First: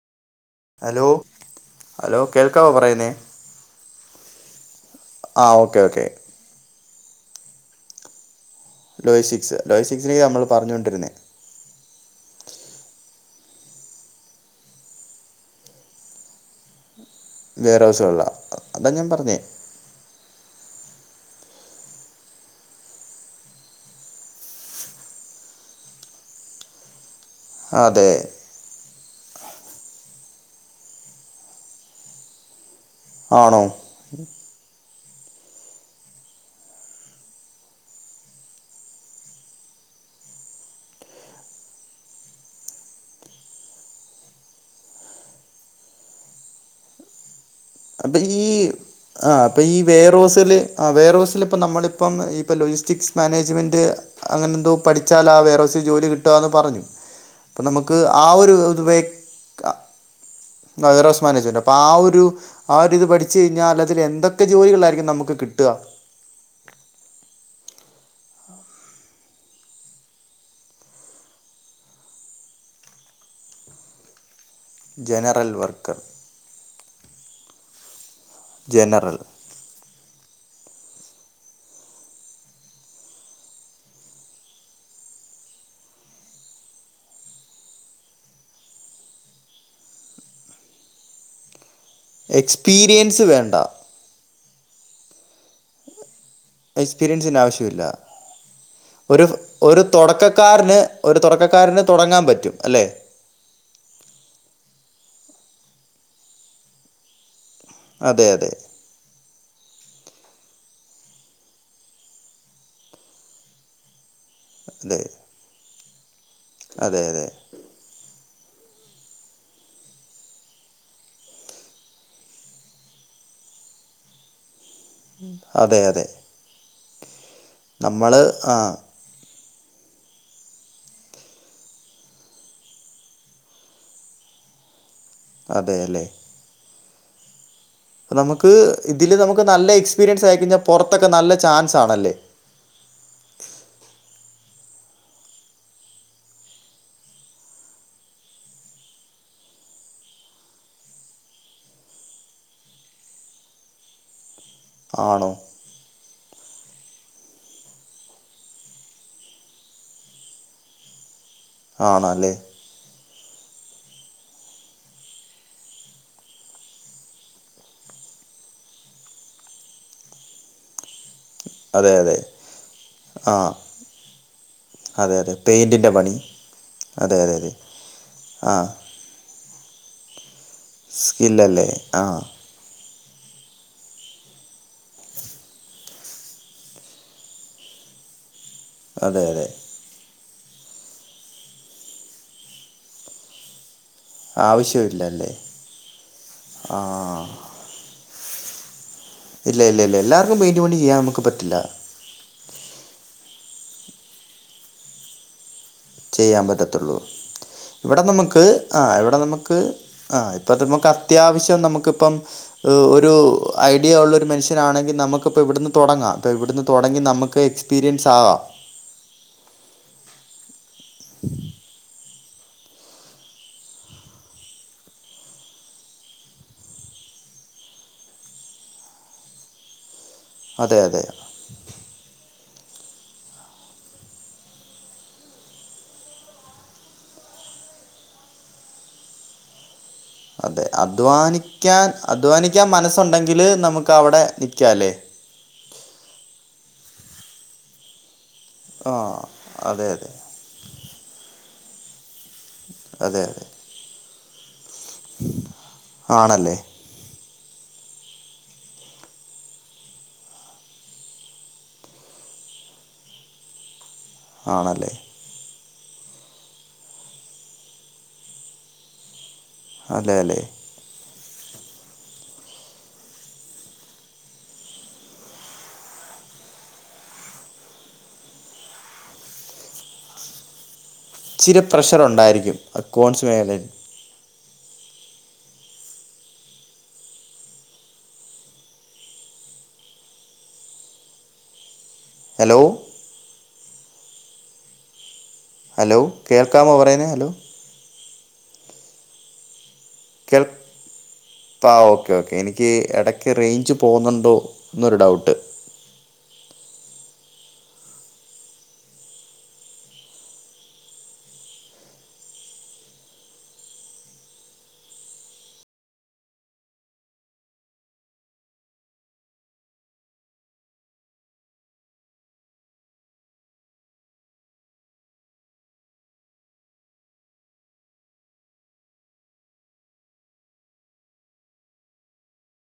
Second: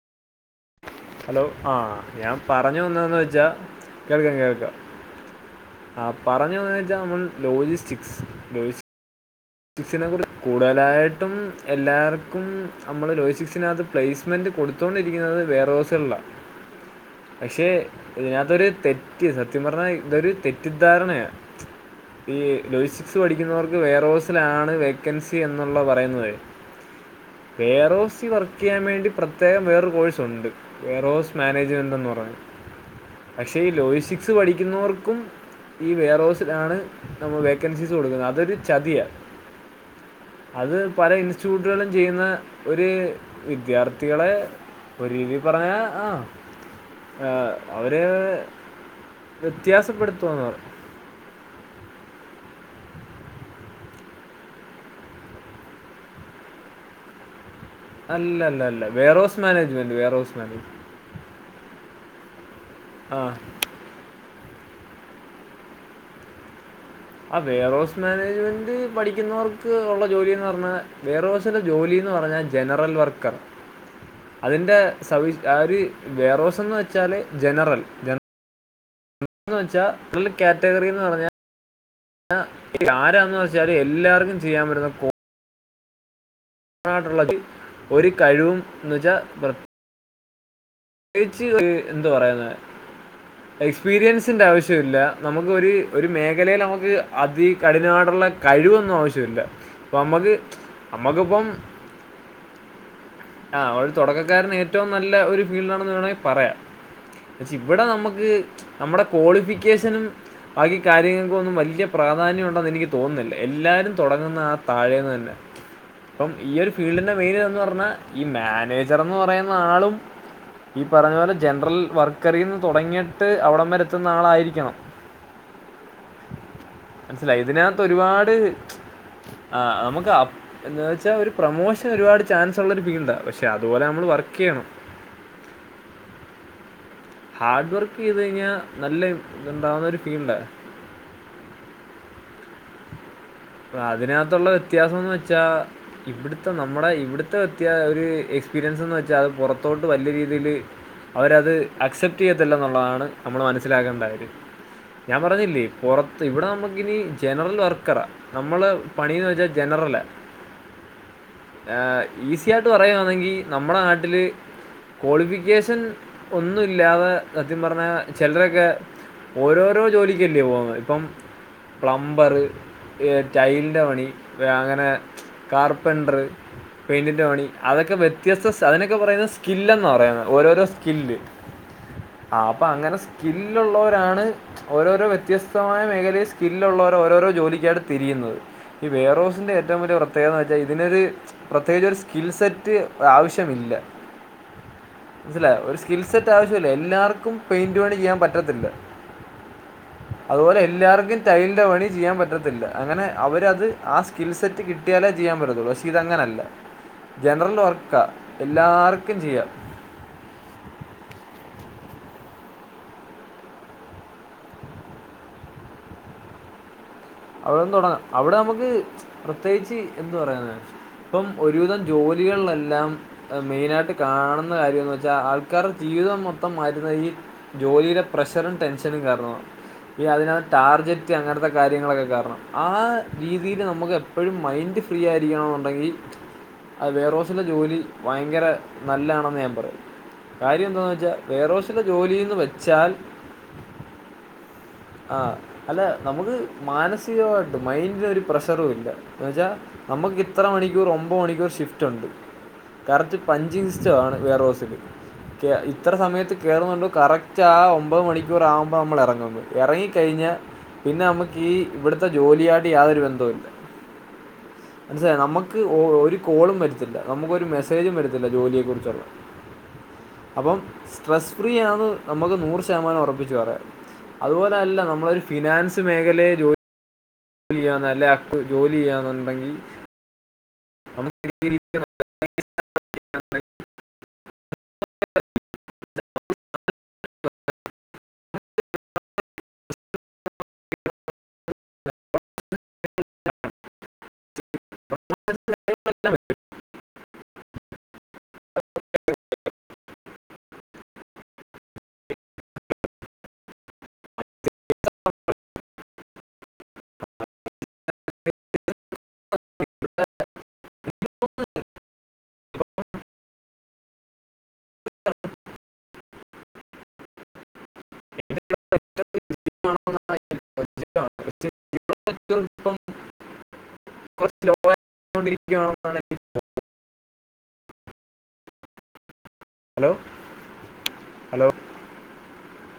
Hello ആഹ് hello ഞാൻ കേൾക്കാവോ പറഞ്ഞ് പറയുന്നേ വന്നത് വെച്ചാ കേൾക്കാ കേൾക്ക ആ ഓക്കെ ഓക്കെ ആഹ് പറഞ്ഞ് വന്നത്ച്ചാ നമ്മ ലോജിസ്റ്റിക്സ് ലൊയിസി സിനെ കുറി കൂടുതലായിട്ടും എല്ലാർ ഞമ്മള് ലോയ് സിക്സിനകത്ത് പ്ലേസ്മെന്റ് കൊടുത്തോണ്ടിരിക്ക്ന്നത് വേറോസ്ള്ള ഉം പഷെ ഇതിനകത്തൊരു തെറ്റ് സത്യം പറഞ്ഞ ഇതൊരു തെറ്റ് തെറ്റിദ്ധാരണയ ഈ ലോജിറ്റിക്സ് പഠിക്കുന്നവർക്ക് വേറോസ് ത്തിലാണ് വേക്കൻസി എന്നുള്ള പറയുന്നതെ അതെ പേറോസി വർക്ക് ചെയ്യാൻ വേണ്ടി പ്ര പ്രത്യേകം വേറ കോഴ്സ് ഉണ്ട് വേറ ഹോസ് മാനേജ്മെൻറ്ന്ന് പറഞ്ഞു. പക്ഷെ ആണോ ഈ ലോയിസ്റ്റിക്സ് പഠിക്കുന്നവർക്ക്. ക്കും ഈ വേർഹൗസിലാണ് നമ്മൾ വേക്കൻസീസ് കൊടുക്കുന്നത് അതൊരു ചതിയ. അത് പല ഇൻസ്റ്റിറ്റ്യൂട്ടുകളും ചെയ്യുന്ന ഒരു വിദ്യാർഥികളെ. ഒരു രീതി പറഞ്ഞ ആ ഏ അവര്. അപ്പം ഈ ആ അപ്പൊ ഈ വേറോസില് ആ വേറോസിൽ ഇപ്പ നമ്മളിപ്പം ഇ ഇപ്പൊ ലോജിസ്റ്റിക്സ് മാനേജ്മെന്റ് അങ്ങനെന്തോ പഠിച്ചാല ആ വേറെ ഒരു ജോലി കിട്ടാന്ന് പറഞ്ഞു. അപ്പം നമുക്ക് ആ അല്ല ഒരു അല്ല അല്ല വെയർഹൗസ് ഇത്പ മാനേജ്മെൻറ്റ് വെയർഹൗസ് മാനേജ്മെൻറ്റ് നൈറ സ്മാനച്ചണ്ട് അപ്പോൾ ആ ഒരു. ആതിൽ ആ പഠിച്ചു കഴിഞ്ഞാൽ അതിൽ എന്തൊക്കെ ജോലികളായിരിക്കും. നമുക്ക് കിട്ട. ആ വേർഹൗസ് മാനേജ്മെന്റ് പഠിക്കുന്നവർക്ക് ഉള്ള ജോലിന്ന് പറഞ്ഞാ വേർഹൗസിന്റെ ജോലി. ന്ന് പറഞ്ഞൽ ജനറൽ വർക്കാ. അതിന്റെ സവി ജനറൽ ആ വർക്കർ ആതയാത് വേറോസ്ന്ന് വെച്ചാല് ജനറൽ ജനറൽ. ജനറൽ. ന്ന് വെച്ചാൽ കാറ്റഗറിന്ന് പറഞ്ഞാൽ. ആരാന്ന് വെച്ചാല് എല്ലാർക്കും ചെയ്യാൻ വരുന്ന കോ ള്ള ഒരു കഴിവും എന്നച പ്രേ ച്ച് എന്താ പറയുന്നെ എക്സ്പീരിയൻസ് വേണ്ട എക്സ്പീരിയൻസിന്റെ ആവശ്യ മില്ല നമുക്കൊരു ഒരു മേഖ മേഖലൽ നമുക്ക് എക്സ്പീരിയൻസിൻ്റെ അതി ആവശ്യമില്ല കഠിനാടുള്ള കഴിവൊന്നും ഒരു ആവശ്യമില്ല അ നമക്ക് നമക്കിപ്പോ. തുടക്കാര്ന്ന് തുടങ്ങാൻ പറ്റും അല്ലെ. ആ അവ തുടക്കക്കാരന് ഏറ്റവും നല്ല ഒരു. ഫീൽഡആണെന്ന് വേണമെങ്കിൽ പറയാം പക്ഷെ ഇവിടെ അതെ നമുക്ക് അതെ നമ്മുടെ ക്വാളിഫിക്കേഷനും. ബാക്കി കാര്യങ്ങൾക്കൊന്നും വലിയ പ്രാധാന്യം ഉണ്ടെന്ന് എനിക്ക് തോന്നുന്നില്ല എല്ലാരും. തുടങ്ങുന്ന ആ അതെ താഴേന്ന് തന്നെ അപ്പം ഈ ഒരു അതെ ഫീൽഡിന്റെ അതെ മെയിൻ ഇതന്ന് പറഞ്ഞാൽ. ഈ മാനേജർന്ന് പറയുന്ന ആളും. ഈ പറഞ്ഞപോലെ ജനറൽ വർക്കറിന്ന് തുടങ്ങിയിട്ട് അവിടംവരെഎത്തുന്ന ആളായിരിക്കണം. അതെ അതെ മനസിലായി ഇതിനകത്ത് നമ്മൾ ഒരുപാട് ആ ച്ച്. ആ നമുക്ക് എന്ന് വെച്ചാൽ ഒരു പ്രൊമോഷൻ ഒരുപാട് ചാൻസ് ഉള്ള ഒരു ഫീണ്ടാ പക്ഷെ അതുപോലെ നമ്മൾ വർക്ക് ചെയ്യ ണം. അതെ അല്ലെ. ഹാർഡ് വർക്ക് ചെയ്ത് നമുക്ക് കഴിഞ്ഞാൽ നല്ല ഇതില് നമുക്ക് നല്ല ഇതുണ്ടാവുന്ന ഒരു എക്സ്പീരിയൻസ് ഫീൽഡാണ് ആയിക്കഴിഞ്ഞാൽ പുറത്തൊക്കെ നല്ല ചാൻസ് ആണല്ലേ? അതിനകത്തുള്ള വ്യത്യാസംന്ന് വെച്ചാ ഇവിടുത്തെ നമ്മുടെ ഇവിടുത്തെ വ്യത്യാഏ ഒര് എക്സ്പീരിയൻസ് വച്ചാൽ പുറത്തോട്ട് വല്ല്യ രീതിയിൽ. അവരത് ആക്സെപ്റ്റ് ചെയ്യത്തില്ല എന്നുള്ളതാണ് നമ്മൾ മനസ്സിലാക്കേണ്ടാകാര്യം. ഞാൻ ആണോ പറഞ്ഞില്ലേ പുറത്ത് ഇവിടെ നമ്മക്ക്ഇനി ജനറൽ വർക്കറാ നമ്മള് പണിന്ന് വെച്ചാ ജനറല. ആണല്ലേ ഈസി ആയിട്ട് പറയാണെങ്കിൽ നമ്മുടെ നാട്ടില്. ക്വാളിഫിക്കേഷൻ ഒന്നുമില്ലാതെ സത്യം പറഞ്ഞാ ചിലരൊക്കെ. ഓരോരോ ജോലിക്കല്ലേ പോന്നെ ഇപ്പം അതെ അതെ പ്ലംബർ. ആ ടൈലിന്റെ പണി അങ്ങനെ അതെ അതെ പെയിൻറ്റിൻ്റെ പണി കാർപെൻറ്ററ്. അതെ അതെ പെയ്നിന്റെപണി അതെ അതൊക്കെ വ്യത്യസ്ഥ ആ സ അതിനൊക്കെ പറയുന്നത് സ്കില്ലന്ന. ഓരോരോ സ്കില്ല് ആ അപ്പൊ അങ്ങനെ സ് സ്കില്ലുള്ളവരാണ് ഓരോരോ വ്യത്യസ്തമായ മേഖലയിൽ സ്കില്ലുള്ളവരെ ഓരോരോ ജോലിക്ക അടുത്ത്. തിരിയുന്നത് ഈ അതെ അതെ വേർഹോസിന്റെ ഏറ്റവും വലിയ പ്ര പ്രത്യേകെന്ന് വെച്ചാൽ ഇതിനൊരു പ്രത്യേകിച്ച്ഒരു സ്കിൽ സെറ്റ് ആവശ്യമില്ല. ആവശ്യമില്ലല്ലേ മനസ്സിലയോ ഒരു സ്കിൽ സെറ്റ് ആവശ്യല്ല ആ എല്ലാർക്കും പെയിന്റ് പണി ചെയ്യാൻ പറ്റ ത്തില്ല ഇല്ല ഇല്ല ഇല്ല എല്ലാവർക്കും അതുപോലെ പെയിൻറ് പണി ചെയ്യാൻ എല്ലർക്കും നമുക്ക് പറ്റില്ല തൈലിന്റെ പണി ചെയ്യാൻ പറ്റത്തില്ല. അങ്ങനെ അവരത് ആ സ്കിൽ സെറ്റ് കിട്ടിയാലേ ചെയ്യാൻ പറ്റ തെള്ളു പ ചെയ്യാൻ പറ്റത്തുള്ളൂ ഇവിടെ വർക്കാ നമുക്ക് ആ ഇവിടെ എല്ലാവർക്കും ചെയ്യാം നമുക്ക് ആ ഇപ്പൊ നമുക്ക് അത്യാവശ്യം നമുക്ക് ഇപ്പം ഒരു ഐഡിയ ഉള്ള ഒരു മനുഷ്യനാണെങ്കിൽ നമുക്കിപ്പോ ഇവിടുന്ന് തുടങ്ങാം ഇവിടുന്ന് തുടങ്ങി നമുക്ക് അവിടെന്ന് തുടങ്ങാം എക്സ്പീരിയൻസ് അവിടെ ആകാം നമുക്ക് പ്രത്യേകിച്ച് എന്ത് പറയാന ഇപ്പം ഒരുവിധം ജോലി ലികളിലെല്ലാം മെയിനായിട്ട് കാണുന്ന കാര്യംന്നെച്ചാൽ ആൾക്കാരുടെ ജീവിതം മൊത്തം മാറ്റുന്ന ഈ ജോലിയിലെ പ്രഷറും ടെൻഷനും കാരണാ ഇ അതിനകത്ത് അതെ അതെ ടാർജറ്റ് അങ്ങനത്തെ കാര്യങ്ങളൊക്കെ കാരണം ആ രീതിയില് നമുക്ക് എപ്പോഴും മൈൻഡ് ഫ്രീ ആയിരിക്കണംന്നുണ്ടെങ്കി അത് വേയറോസിലെ ജോലി ഭയങ്കര നല്ലാണെന്ന് ഞാൻ പറയും അതെ കാര്യം എന്താണെന്ന് വെച്ചാൽ വെയർഹൗസിലെ അധ്വാനിക്കാൻ ജോലി എന്ന് അധ്വാനിക്കാൻ വെച്ചാൽ മനസ്സുണ്ടെങ്കില് നമുക്ക് അവിടെ നി ആ അല്ല നമുക്ക് മാനസികമായിട്ട് മൈന്റിന് ഒര് പ്രഷറുല്ല ആ എന്തെച്ചാൽ അതെ അതെ നമുക്ക് ഇത്ര മണിക്കൂർ ഒമ്പത് മണിക്കൂർ ഷിഫ്റ്റ് ഉണ്ട് അതെ കറക്റ്റ് അതെ പഞ്ചിങ്ങ് സിസ്റ്റാണ് വെയറോസില് ഇത്ര സമയത്ത് ആണല്ലേ കയറുന്നുണ്ടോ കറക്റ്റ് ആ ഒമ്പത് മണിക്കൂർ ആകുമ്പോ നമ്മൾ എറങ്ങും ഇറങ്ങി കഴിഞ്ഞാ പിന്നെ നമ്മുക്ക് ഈ ഇവിടുത്തെ ജോലിയായിട്ട് യാതൊരു ബന്ധം ഇല്ല ആണല്ലേ മനസ്സിലായോ നമുക്ക് ഒരു കോളും വരത്തില്ല നമുക്കൊരു മെസ്സേജും വരത്തില്ല ജോലിയെ കുറിച്ചുള്ള അതേലേ സ്ട്രെസ്സ് ഫ്രീ ആണ് നമ്മക്ക് നൂറ് ശതമാനം ഉറപ്പിച്ച് പറയാം അതുപോല്ലല്ല നമ്മളൊരു ഫിനാൻസ് മേഖലയെ ജോലി ജോലി ചെയ്യാന്ന് ല്ലേ അ [unintelligible] ജോലി ചെയ്യന്നുണ്ടെങ്കി ഇച്ചിരി പ്രഷർ ഉണ്ടായിരിക്കും അക്കോണ്ട്സ് മേഖലയിൽ [unintelligible] ഹലോ [inaudible] ഹലോ കേൾക്കാമോ പറയുന്നേ ഹലോ കേൾ ആ ഓക്കേ ഓക്കേ എനിക്ക് ഇടക്ക് റേഞ്ച് പോകുന്നുണ്ടോ എന്നൊരു ഡൗട്ട് [inaudible] [inaudible] [inaudible] [inaudible] പ്പം [inaudible] ഹലോ ഹലോ